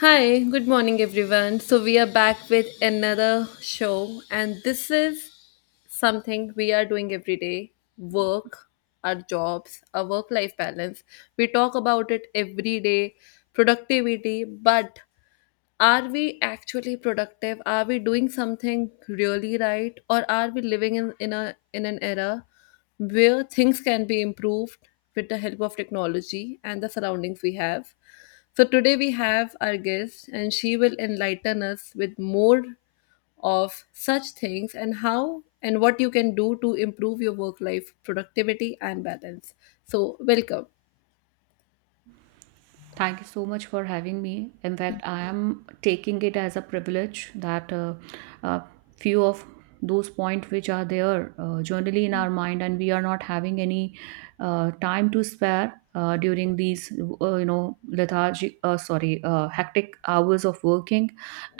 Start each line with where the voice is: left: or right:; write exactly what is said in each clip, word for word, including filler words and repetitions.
left: Hi, good morning everyone. So we are back with another show, and this is something we are doing every day. Work, our jobs, our work life balance. We talk about it every day, productivity, but are we actually productive? Are we doing something really right, or are we living in, in a in an era where things can be improved with the help of technology and the surroundings we have? So today we have our guest, and she will enlighten us with more of such things and how and what you can do to improve your work life productivity and balance. So welcome.
right: Thank you so much for having me. In fact, I am taking it as a privilege that uh, uh, few of those points which are there, uh, generally in our mind, and we are not having any uh, time to spare uh, during these, uh, you know, lethargic, uh, sorry, uh, hectic hours of working,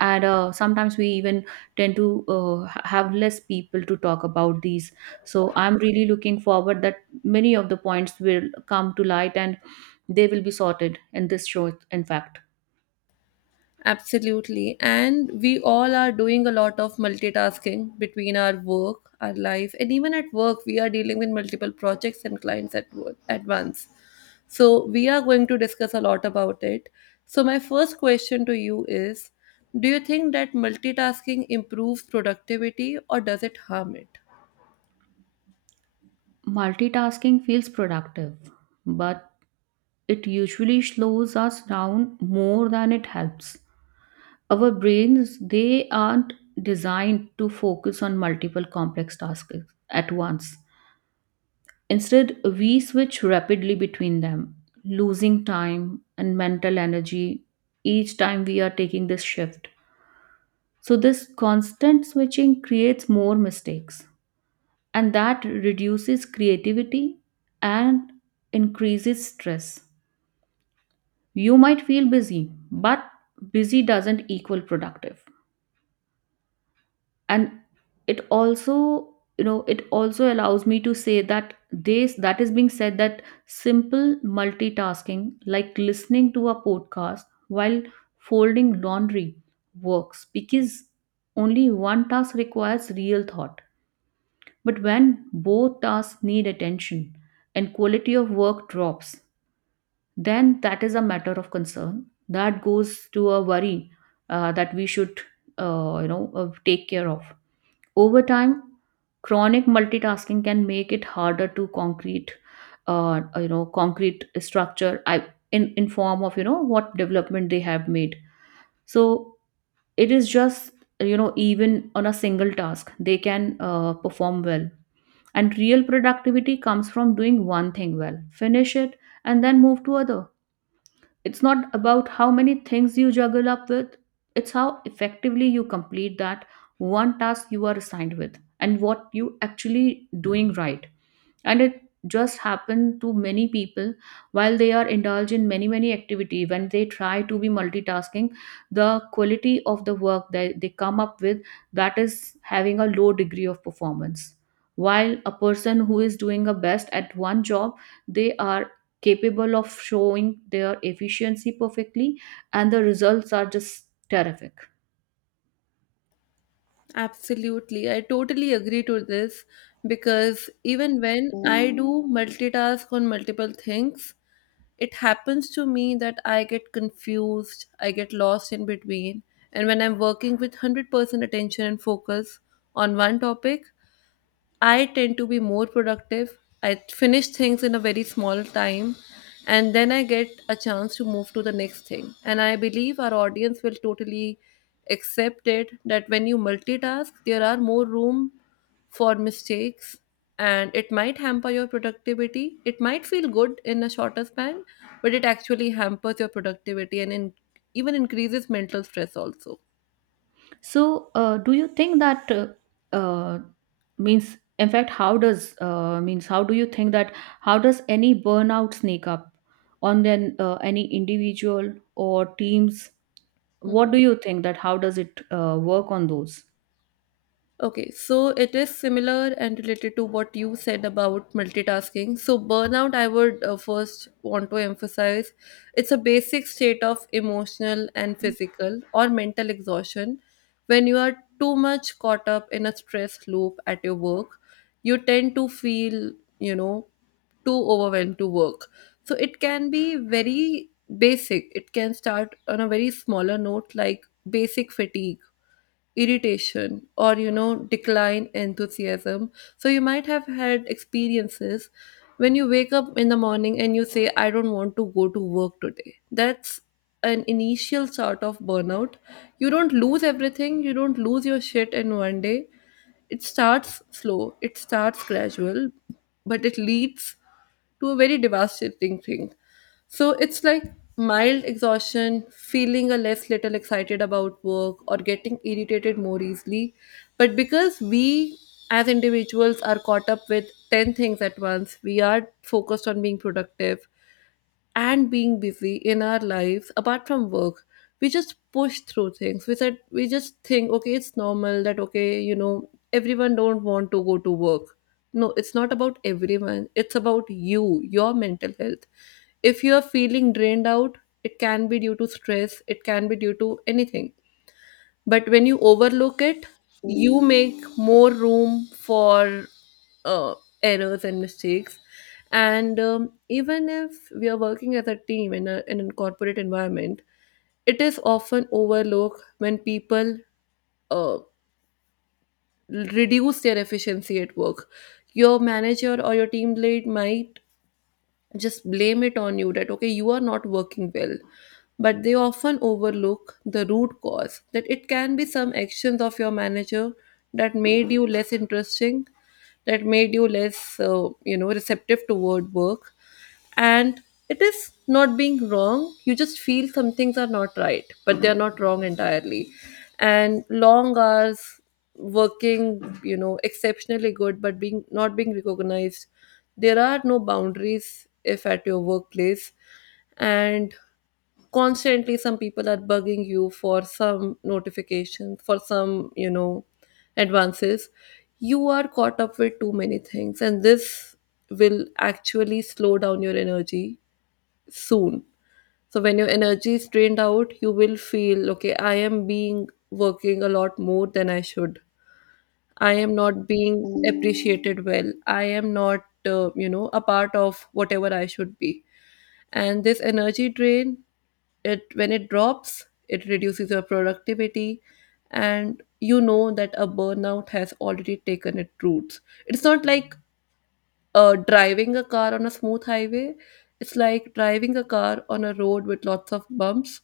right: and uh, sometimes we even tend to uh, ha- have less people to talk about these. So I'm really looking forward that many of the points will come to light and they will be sorted, and this shows, in fact.
left: Absolutely. And we all are doing a lot of multitasking between our work, our life, and even at work, we are dealing with multiple projects and clients at, wo- at once. So, we are going to discuss a lot about it. So, my first question to you is, do you think that multitasking improves productivity, or does it harm it?
right: Multitasking feels productive, but it usually slows us down more than it helps. Our brains, they aren't designed to focus on multiple complex tasks at once. Instead, we switch rapidly between them, losing time and mental energy each time we are taking this shift. So this constant switching creates more mistakes and that reduces creativity and increases stress. You might feel busy, but busy doesn't equal productive. And it also, you know, it also allows me to say that this that is being said that simple multitasking, like listening to a podcast while folding laundry, works because only one task requires real thought. But when both tasks need attention and quality of work drops, then that is a matter of concern. That goes to a worry uh, that we should, uh, you know, uh, take care of. Over time, chronic multitasking can make it harder to concrete, uh, you know, concrete structure I, in in form of, you know, what development they have made. So it is just, you know, even on a single task they can uh, perform well, and real productivity comes from doing one thing well, finish it and then move to other. It's not about how many things you juggle up with, it's how effectively you complete that one task you are assigned with and what you actually doing, right? And it just happen to many people while they are indulged in many many activity when they try to be multitasking, the quality of the work that they come up with, that is having a low degree of performance, while a person who is doing a best at one job, they are capable of showing their efficiency perfectly, and the results are just terrific.
left: Absolutely. I totally agree to this, because even when I do multitask on multiple things, it happens to me that I get confused, I get lost in between. And when I'm working with a hundred percent attention and focus on one topic, I tend to be more productive. I finish things in a very small time, and then I get a chance to move to the next thing. And I believe our audience will totally accept it that when you multitask, there are more room for mistakes, and it might hamper your productivity. It might feel good in a shorter span, but it actually hampers your productivity and in, even increases mental stress also.
right: So, uh, do you think that uh, uh, means, in fact, how does uh, means how do you think that how does any burnout sneak up on then uh, any individual or teams? What
left: Hmm.
right: do you think that how does it uh, work on those?
left: Okay, so it is similar and related to what you said about multitasking. So, burnout, I would uh, first want to emphasize, it's a basic state of emotional and physical or mental exhaustion. When you are too much caught up in a stress loop at your work, you tend to feel, you know, too overwhelmed to work. So, it can be very basic. It can start on a very smaller note, like basic fatigue, irritation, or you know, decline enthusiasm. So you might have had experiences when you wake up in the morning and you say, I don't want to go to work today. That's an initial sort of burnout. You don't lose everything, you don't lose your shit in one day. It starts slow, it starts gradual, but it leads to a very devastating thing. So it's like mild exhaustion, feeling a less little excited about work, or getting irritated more easily. But because we as individuals are caught up with ten things at once, we are focused on being productive and being busy in our lives apart from work. We just push through things, we said, we just think, okay, it's normal that, okay, you know, everyone don't want to go to work. No, it's not about everyone, it's about you, your mental health. If you are feeling drained out, it can be due to stress, it can be due to anything. But when you overlook it, you make more room for uh, errors and mistakes. And um, even if we are working as a team in, a, in a corporate environment, it is often overlooked when people uh, reduce their efficiency at work. Your manager or your team lead might just blame it on you that, okay, you are not working well. But they often overlook the root cause, that it can be some actions of your manager that made you less interesting, that made you less, uh, you know, receptive toward work. And it is not being wrong. You just feel some things are not right, but they are not wrong entirely. And long hours, working you know exceptionally good, but being not being recognized, there are no boundaries if at your workplace, and constantly some people are bugging you for some notifications, for some, you know, advances. You are caught up with too many things, and this will actually slow down your energy soon. So when your energy is drained out, you will feel, okay, I am being working a lot more than I should. I am not being appreciated well. I am not, uh, you know, a part of whatever I should be. And this energy drain, it when it drops, it reduces your productivity, and you know that a burnout has already taken its roots. It's not like uh, driving a car on a smooth highway. It's like driving a car on a road with lots of bumps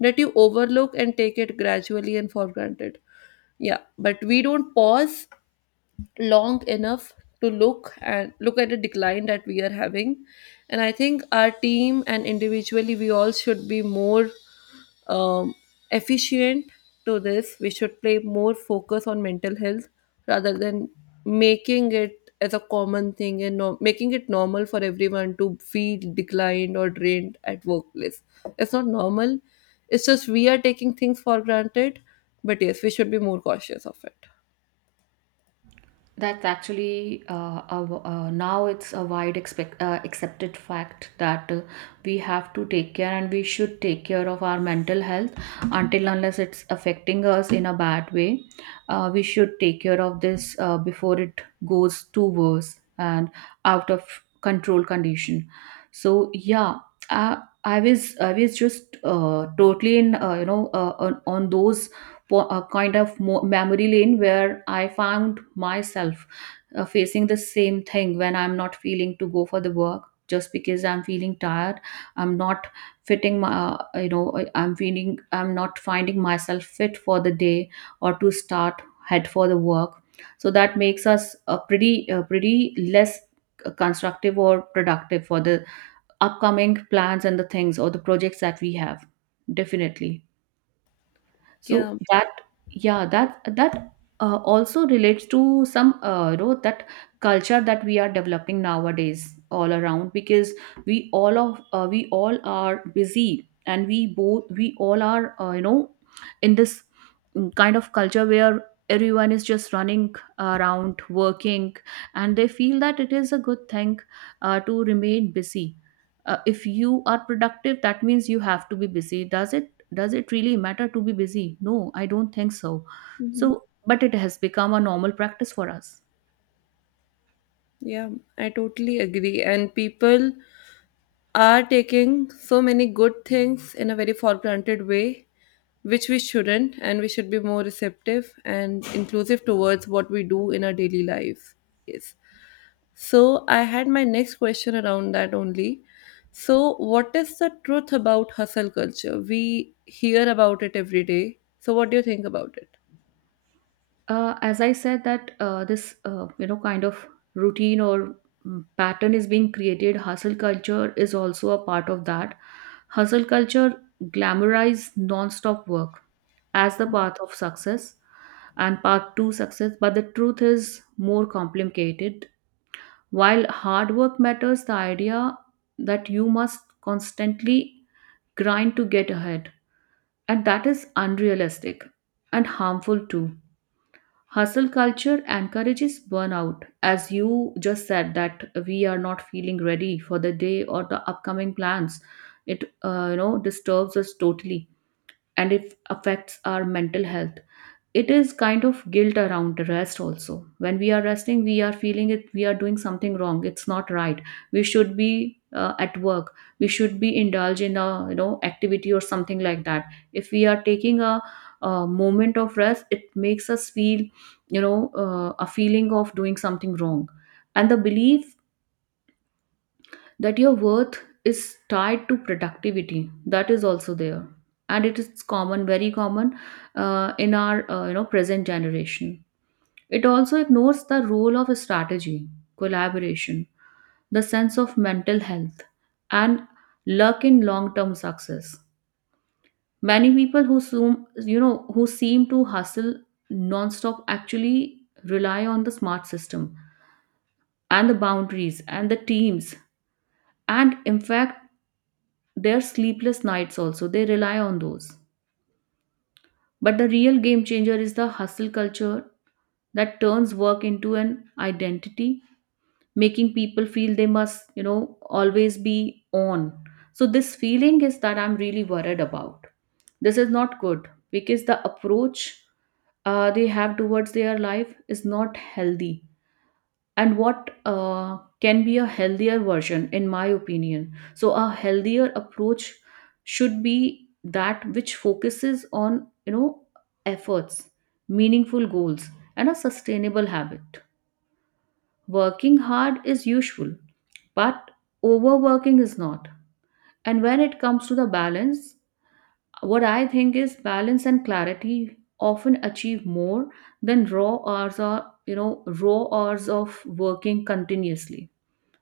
left: that you overlook and take it gradually and for granted. Yeah, but we don't pause long enough to look and look at the decline that we are having. And I think our team and individually we all should be more um, efficient to this. We should play more focus on mental health rather than making it as a common thing, and no- making it normal for everyone to feel declined or drained at workplace. It's not normal, it's just we are taking things for granted. But yes, we should be more cautious of it.
right: That's actually uh, a w uh, now it's a wide expect, uh, accepted fact that uh, we have to take care and we should take care of our mental health until unless it's affecting us in a bad way. Uh, we should take care of this uh, before it goes too worse and out of control condition. So yeah, I, I was I was just uh, totally in, uh, you know uh, on, on those po- a kind of mo- memory lane where I found myself uh, facing the same thing when I'm not feeling to go for the work just because I'm feeling tired. I'm not fitting my, uh, you know, I- I'm feeling, I'm not finding myself fit for the day or to start head for the work. So that makes us a pretty, uh pretty less constructive or productive for the upcoming plans and the things or the projects that we have. Definitely
left: Yeah.
right: so that yeah that that uh, also relates to some, uh, you know, that culture that we are developing nowadays all around because we all of uh, we all are busy and we both we all are, uh, you know, in this mm, kind of culture where everyone is just running around working and they feel that it is a good thing uh, to remain busy. Uh, if you are productive, that means you have to be busy. Does it, does it really matter to be busy? No, I don't think so. So, but it has become a normal practice for us.
left: Yeah, I totally agree. And people are taking so many good things in a very for granted way, which we shouldn't, and we should be more receptive and inclusive towards what we do in our daily lives. Yes. So I had my next question around that only. So, what is the truth about hustle culture? We hear about it every day. So, what do you think about it?
right: Uh, as I said, that uh, this, uh, you know, kind of routine or mm, pattern is being created. Hustle culture is also a part of that. Hustle culture glamorizes non-stop work as the path of success and path to success, but the truth is more complicated. While hard work matters, the idea that you must constantly grind to get ahead. And that is unrealistic and harmful too. Hustle culture encourages burnout, as you just said that we are not feeling ready for the day or the upcoming plans. It, uh, you know, disturbs us totally, and it affects our mental health. It is kind of guilt around rest also. When we are resting, we are feeling it we are doing something wrong, it's not right. We should be uh, at work, we should be indulge in a, you know, activity or something like that. If we are taking a, a moment of rest, it makes us feel, you know, uh, a feeling of doing something wrong. And the belief that your worth is tied to productivity, that is also there, and it is common, very common, uh, in our, uh, you know, present generation. It also ignores the role of strategy, collaboration, the sense of mental health, and luck in long-term success. Many people who seem, you know, who seem to hustle non-stop actually rely on the smart system and the boundaries and the teams, and in fact, their sleepless nights also they rely on those. But the real game changer is the hustle culture that turns work into an identity, making people feel they must, you know, always be on. So this feeling is that I'm really worried about. This is not good because the approach uh, they have towards their life is not healthy. And what uh, can be a healthier version, in my opinion, so a healthier approach should be that which focuses on, you know, efforts, meaningful goals, and a sustainable habit. Working hard is useful, but overworking is not. And when it comes to the balance, what I think is balance and clarity often achieve more than raw hours or, you know, raw hours of working continuously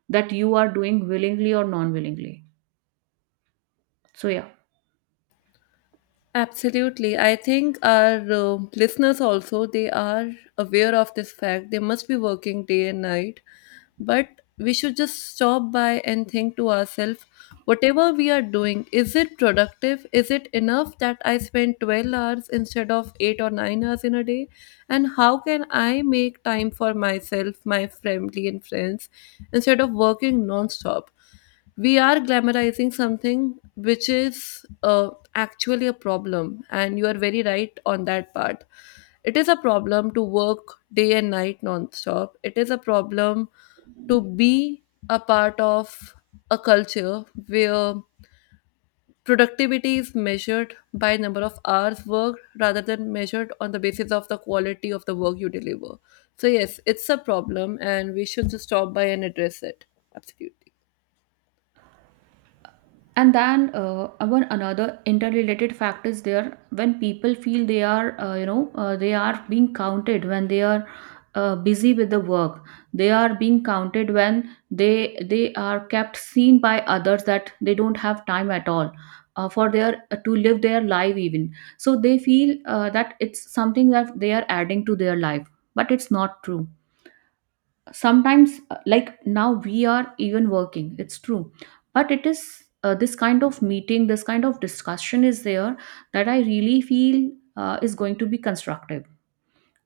right: that you are doing willingly or non willingly. So yeah.
left: Absolutely. I think our uh, listeners also, they are aware of this fact. They must be working day and night. But we should just stop by and think to ourselves, whatever we are doing, is it productive? Is it enough that I spend twelve hours instead of eight or nine hours in a day? And how can I make time for myself, my family and friends instead of working non-stop? We are glamorizing something which is, uh, actually a problem, and you are very right on that part. It is a problem to work day and night non-stop. It is a problem to be a part of a culture where productivity is measured by number of hours worked rather than measured on the basis of the quality of the work you deliver. So yes, it's a problem, and we should just stop by and address it. Absolutely.
right: And then uh, one another interrelated fact is there. When people feel they are, uh, you know uh, they are being counted when they are uh, busy with the work, they are being counted when they they are kept seen by others that they don't have time at all uh, for their uh, to live their life even. So they feel uh, that it's something that they are adding to their life, but it's not true. Sometimes uh, like now we are even working, it's true, but it is, uh, this kind of meeting, this kind of discussion is there that I really feel uh, is going to be constructive.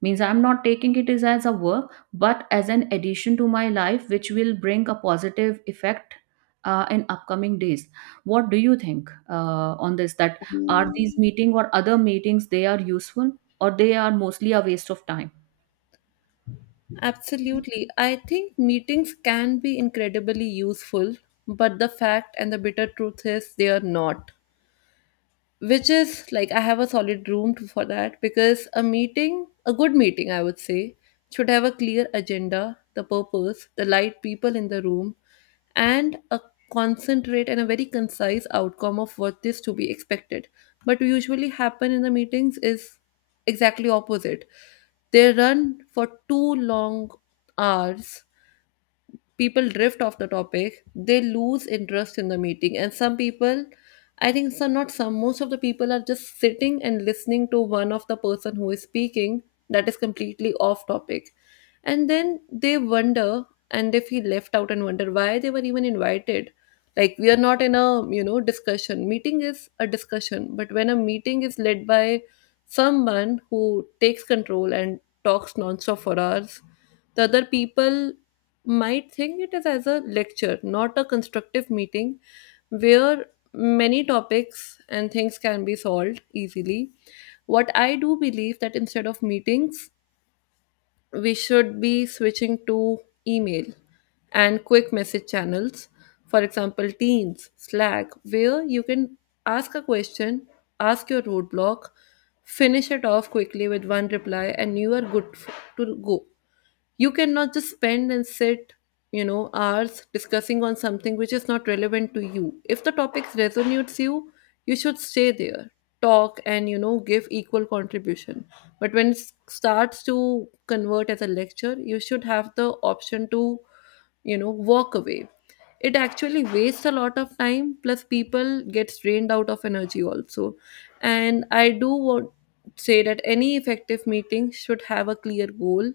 right: Means I'm not taking it as, as a work, but as an addition to my life which will bring a positive effect uh, in upcoming days. What do you think uh, on this that are these meeting or other meetings, they are useful or they are mostly a waste of time?
left: Absolutely. I think meetings can be incredibly useful, but the fact and the bitter truth is they are not. Which is like, I have a solid room to, for that, because a meeting, a good meeting, I would say, should have a clear agenda, the purpose, the right people in the room, and a concentrate and a very concise outcome of what is to be expected. But usually happen in the meetings is exactly opposite. They run for two long hours. People drift off the topic, they lose interest in the meeting. And some people, I think some not some, most of the people are just sitting and listening to one of the person who is speaking that is completely off topic. And then they wonder, and they feel left out and wonder why they were even invited. Like, we are not in a, you know, discussion. Meeting is a discussion, but when a meeting is led by someone who takes control and talks nonstop for hours, the other people might think it is as a lecture, not a constructive meeting where many topics and things can be solved easily. What I do believe, that instead of meetings, we should be switching to email and quick message channels, for example, Teams, Slack, where you can ask a question, ask your roadblock, finish it off quickly with one reply, and you are good f- to go. You cannot just spend and sit, you know, hours discussing on something which is not relevant to you. If the topic resonates you, you should stay there, talk, and you know, give equal contribution. But when it starts to convert as a lecture, you should have the option to, you know, walk away. It actually wastes a lot of time, plus people gets drained out of energy also. And I do want say that any effective meeting should have a clear goal.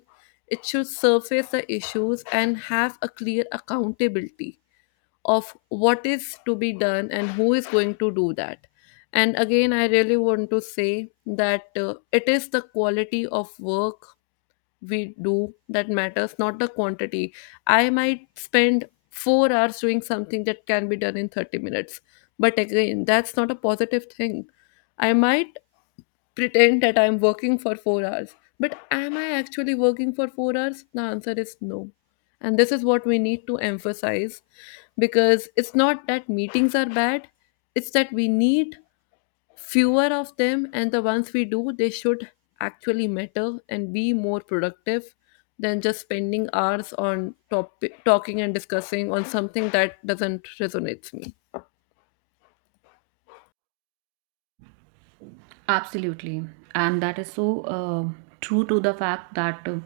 left: It should surface the issues and have a clear accountability of what is to be done and who is going to do that. And again, I really want to say that, uh, it is the quality of work we do that matters, not the quantity. I might spend four hours doing something that can be done in thirty minutes. But again, that's not a positive thing. I might pretend that I'm working for four hours, but am I actually working for four hours? The answer is no. And this is what we need to emphasize, because it's not that meetings are bad, it's that we need fewer of them and the ones we do they should actually matter and be more productive than just spending hours on top- talking and discussing on something that doesn't resonate with me.
right: Absolutely. And that is so uh, true to the fact that uh,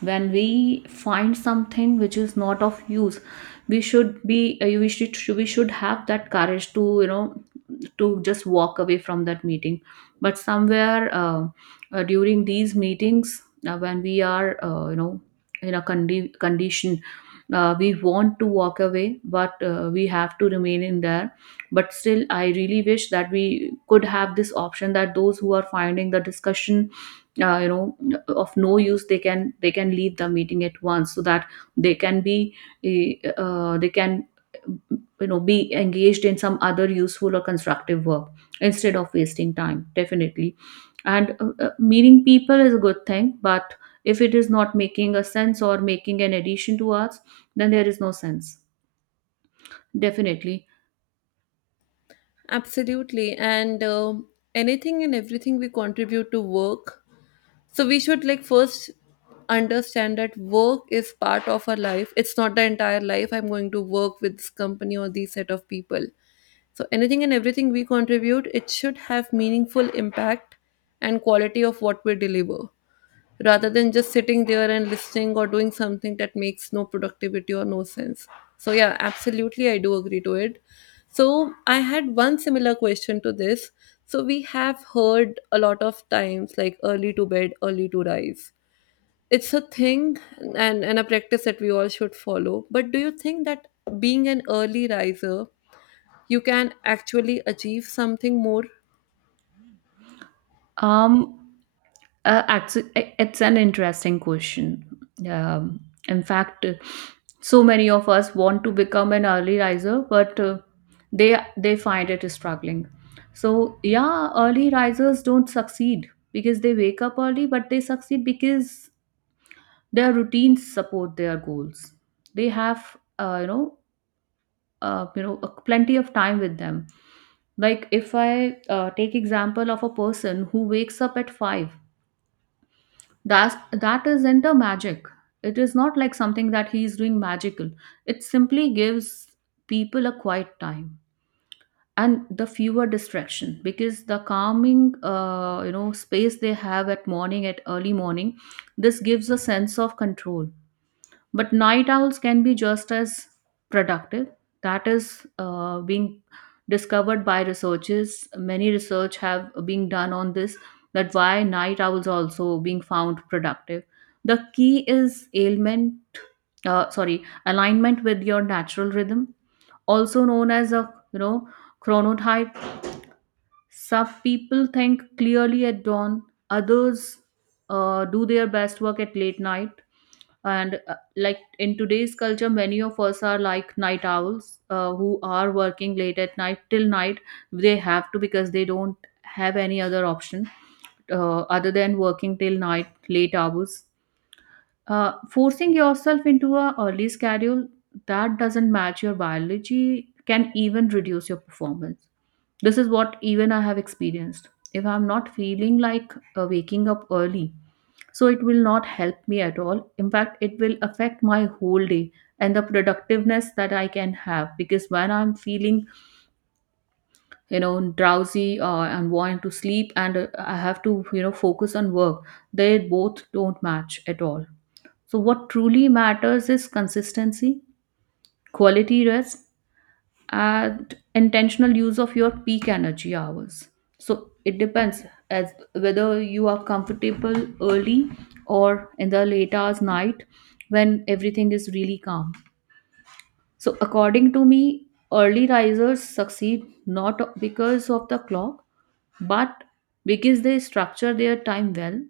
right: when we find something which is not of use, we should be uh, we should we should have that courage to, you know, to just walk away from that meeting. But somewhere uh, uh, during these meetings, uh, when we are, uh, you know, in a condi- condition, uh, we want to walk away, but uh, we have to remain in there. But still I really wish that we could have this option that those who are finding the discussion, uh, you know, of no use, they can, they can leave the meeting at once so that they can be eh, uh, they can, you know, be engaged in some other useful or constructive work instead of wasting time. Definitely. And uh, uh, meeting people is a good thing, but if it is not making a sense or making an addition to us, then there is no sense. Definitely.
left: Absolutely. And um, anything and everything we contribute to work, so we should, like, first understand that work is part of our life. It's not the entire life. I'm going to work with this company or these set of people. So anything and everything we contribute, it should have meaningful impact and quality of what we deliver, rather than just sitting there and listening or doing something that makes no productivity or no sense. So yeah, absolutely, I do agree to it. So I had one similar question to this. So we have heard a lot of times, like, early to bed, early to rise. It's a thing and, and a practice that we all should follow. But do you think that being an early riser you can actually achieve something more?
right: Um, uh, Actually, it's an interesting question. Um, in fact, uh, so many of us want to become an early riser, but uh, they they find it struggling. So yeah, early risers don't succeed because they wake up early, but they succeed because their routines support their goals. They have uh, you know uh, you know, plenty of time with them. Like if I uh, take example of a person who wakes up at five, that that isn't a magic. It is not like something that he is doing magical. It simply gives people a quiet time and the fewer distraction because the calming uh, you know space they have at morning at early morning, this gives a sense of control. But night owls can be just as productive. That is uh, being discovered by researchers. Many research have been done on this, that why night owls also being found productive. The key is ailment uh, sorry alignment with your natural rhythm, also known as a you know chronotype. Some people think clearly at dawn, others uh, do their best work at late night. And uh, like in today's culture, many of us are like night owls, uh, who are working late at night till night. They have to because they don't have any other option uh, other than working till night late hours. Uh, forcing yourself into a early schedule that doesn't match your biology can even reduce your performance. This is what even I have experienced. If I'm not feeling like uh, waking up early, so it will not help me at all. In fact, it will affect my whole day and the productiveness that I can have, because when I'm feeling, you know, drowsy, or I'm wanting to sleep, and uh, I have to, you know, focus on work, they both don't match at all. So what truly matters is consistency, quality rest, and intentional use of your peak energy hours. So it depends as whether you are comfortable early or in the late hours night when everything is really calm. So according to me, early risers succeed not because of the clock, but because they structure their time well.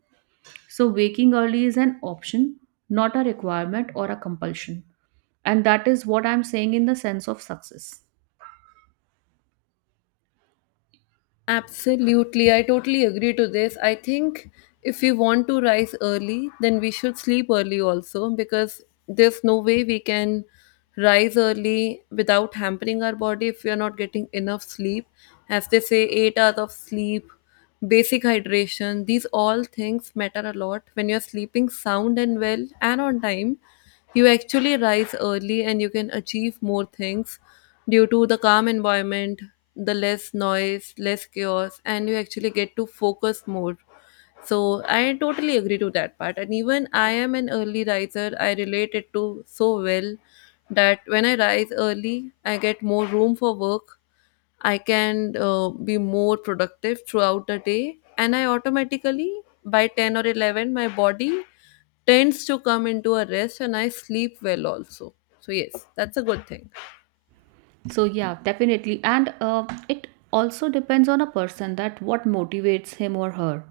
right: So waking early is an option, not a requirement or a compulsion. And that is what I'm saying in the sense of success.
left: Absolutely, I totally agree to this. I think if we want to rise early, then we should sleep early also, because there's no way we can rise early without hampering our body if we are not getting enough sleep. As they say, eight hours of sleep, basic hydration, these all things matter a lot. When you're sleeping sound and well and on time, you actually rise early and you can achieve more things due to the calm environment, the less noise, less chaos, and you actually get to focus more. So I totally agree to that part. And even I am an early riser, I relate it to so well that when I rise early, I get more room for work. I can uh, be more productive throughout the day, and I automatically by ten or eleven, my body tends to come into a rest and I sleep well also. So, yes, that's a good thing.
right: So yeah, definitely, and uh, it also depends on a person that what motivates him or her.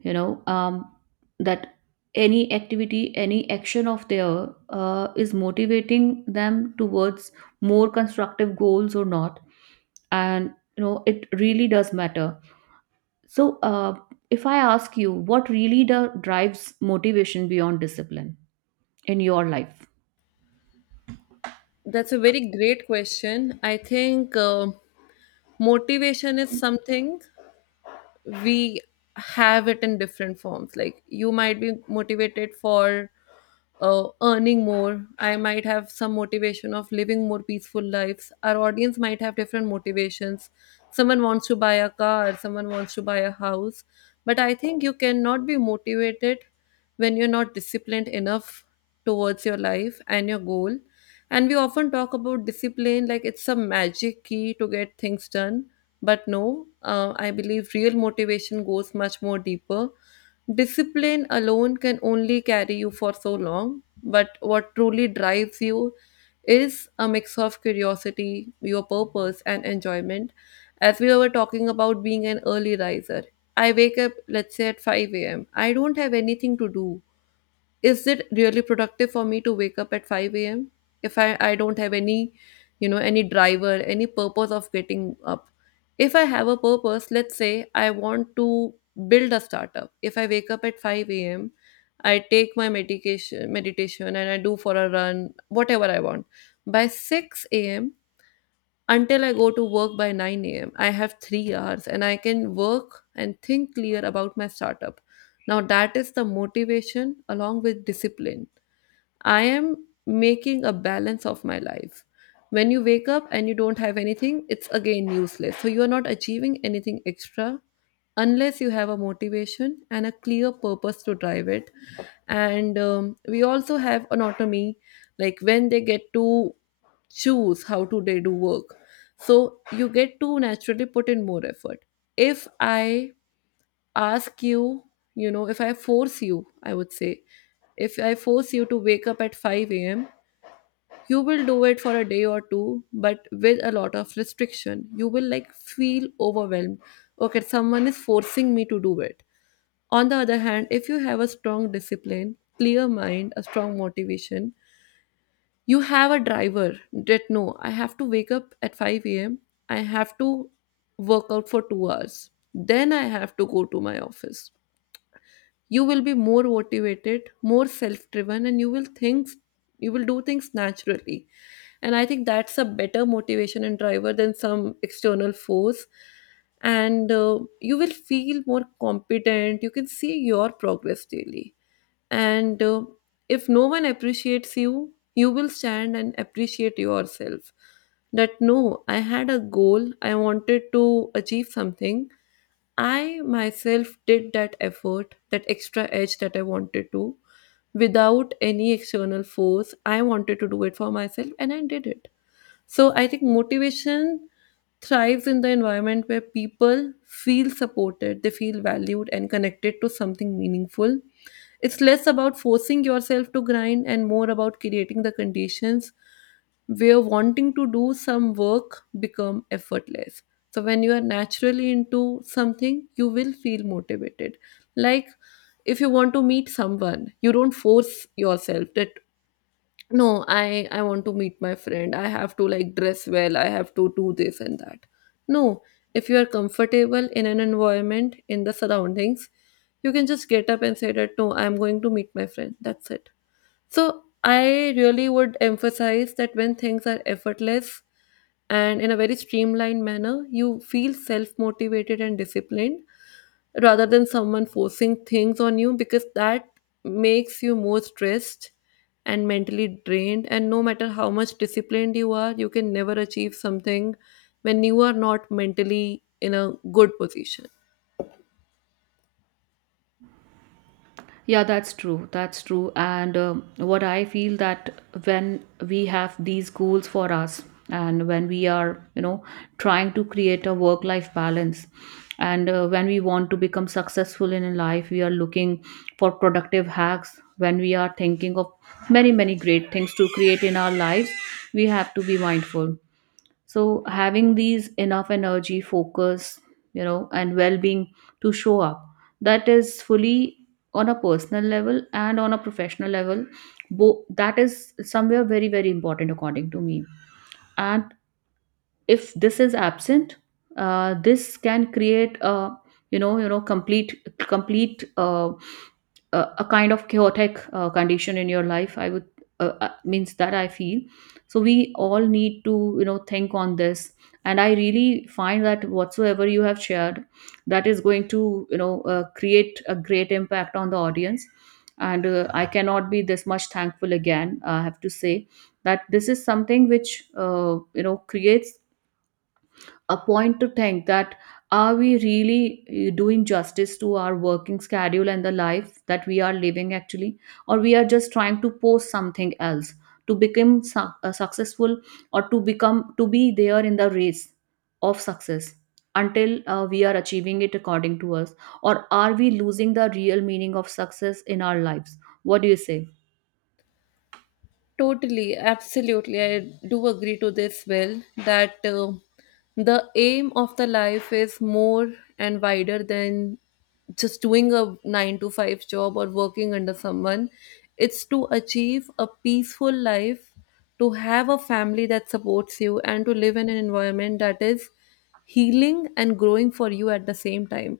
right: You know, um, that any activity, any action of their uh, is motivating them towards more constructive goals or not, and you know it really does matter. So uh, if I ask you, what really the drives motivation beyond discipline in your life?
left: That's a very great question. I think uh, motivation is something we have it in different forms. Like, you might be motivated for uh, earning more, I might have some motivation of living more peaceful lives, our audience might have different motivations. Someone wants to buy a car, someone wants to buy a house. But I think you cannot be motivated when you're not disciplined enough towards your life and your goal. And we often talk about discipline like it's a magic key to get things done. But no, uh, I believe real motivation goes much more deeper. Discipline alone can only carry you for so long, but what truly drives you is a mix of curiosity, your purpose, and enjoyment. As we were talking about being an early riser, I wake up, let's say, at five a m. I don't have anything to do. Is it really productive for me to wake up at five a m if i i don't have any, you know, any driver, any purpose of getting up? If I have a purpose, let's say I want to build a startup, if I wake up at five a m, I take my medication, meditation, and I do for a run whatever I want by six a m. Until I go to work by nine a m, I have three hours and I can work and think clear about my startup. Now, that is the motivation along with discipline. I am making a balance of my life. When you wake up and you don't have anything, it's again useless. So, you are not achieving anything extra unless you have a motivation and a clear purpose to drive it. And um, we also have autonomy, like when they get to choose how to they do work, so you get to naturally put in more effort. If I ask you, you know, if I force you, I would say, if I force you to wake up at five a m, you will do it for a day or two, but with a lot of restriction, you will, like, feel overwhelmed. Okay, someone is forcing me to do it. On the other hand, if you have a strong discipline, clear mind, a strong motivation, you have a driver that no, I have to wake up at five a m, I have to work out for two hours, then I have to go to my office. You will be more motivated, more self-driven, and you will think, you will do things naturally. And I think that's a better motivation and driver than some external force. And uh, you will feel more competent, you can see your progress daily. And uh, if no one appreciates you, you will stand and appreciate yourself, that no, I had a goal, I wanted to achieve something. I myself did that effort, that extra edge that I wanted to, without any external force, I wanted to do it for myself and I did it. So I think motivation thrives in the environment where people feel supported, they feel valued and connected to something meaningful. It's less about forcing yourself to grind and more about creating the conditions where wanting to do some work become effortless. So when you are naturally into something, you will feel motivated. Like, if you want to meet someone, you don't force yourself that no, i i want to meet my friend, I have to, like, dress well, I have to do this and that. No, if you are comfortable in an environment, in the surroundings, you can just get up and say that no, I'm going to meet my friend, that's it. So I really would emphasize that when things are effortless and in a very streamlined manner, you feel self motivated and disciplined rather than someone forcing things on you, because that makes you more stressed and mentally drained. And no matter how much disciplined you are, you can never achieve something when you are not mentally in a good position.
right: Yeah, that's true. That's true. And um, what I feel that when we have these goals for us, and when we are, you know, trying to create a work life balance, and uh, when we want to become successful in life, we are looking for productive hacks. When we are thinking of many, many great things to create in our lives, we have to be mindful. So having these enough energy, focus, you know, and well-being to show up, that is fully on a personal level and on a professional level. Bo- that is somewhere very, very important according to me. And if this is absent, uh, this can create a you know, you know, complete, complete uh, a a kind of chaotic uh, condition in your life, I would uh, uh, means that I feel. So we all need to, you know, think on this. And I really find that whatsoever you have shared, that is going to, you know, uh, create a great impact on the audience. And uh, I cannot be this much thankful. Again, I have to say that this is something which uh, you know creates a point to think that, are we really eh, doing justice to our working schedule and the life that we are living actually, or we are just trying to post something else to become su- uh, successful, or to become to be there in the race of success until uh, we are achieving it according to us, or are we losing the real meaning of success in our lives? What do you say?
left: Totally, absolutely. I do agree to this, Will, that uh, the aim of the life is more and wider than just doing a nine to five job or working under someone. It's to achieve a peaceful life, to have a family that supports you, and to live in an environment that is healing and growing for you at the same time.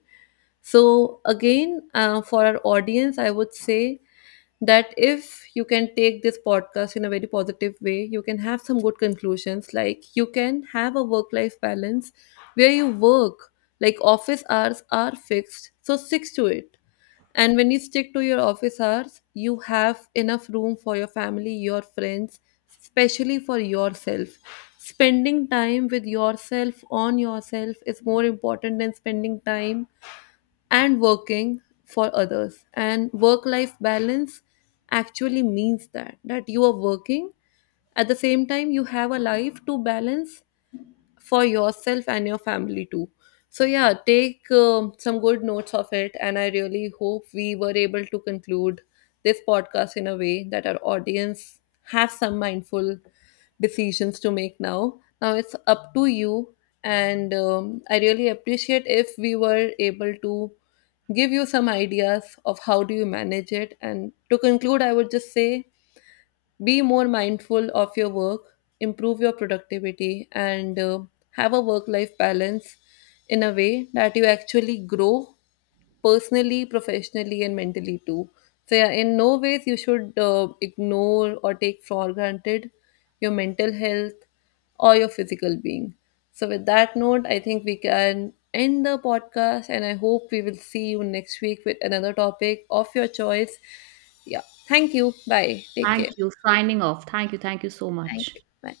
left: So, again, uh, for our audience, I would say that if you can take this podcast in a very positive way, you can have some good conclusions. Like, you can have a work life balance where you work, like, office hours are fixed, so stick to it. And when you stick to your office hours, you have enough room for your family, your friends, especially for yourself. Spending time with yourself, on yourself, is more important than spending time and working for others. And work life balance actually means that that you are working, at the same time you have a life to balance for yourself and your family too. So, yeah, take um some good notes of it. And I really hope we were able to conclude this podcast in a way that our audience have some mindful decisions to make now. Now it's up to you. And um, I really appreciate if we were able to give you some ideas of how do you manage it. And to conclude, I would just say be more mindful of your work, improve your productivity, and uh, have a work life balance in a way that you actually grow personally, professionally, and mentally too. So, yeah, in no ways you should uh, ignore or take for granted your mental health or your physical being. So, with that note, I think we can end the podcast, and I hope we will see you next week with another topic of your choice. Yeah, thank you. Bye. Take
right: Thank
left: care.
right: you, signing off. Thank you, thank you so
left: Thank
right: much.
left: you. Bye.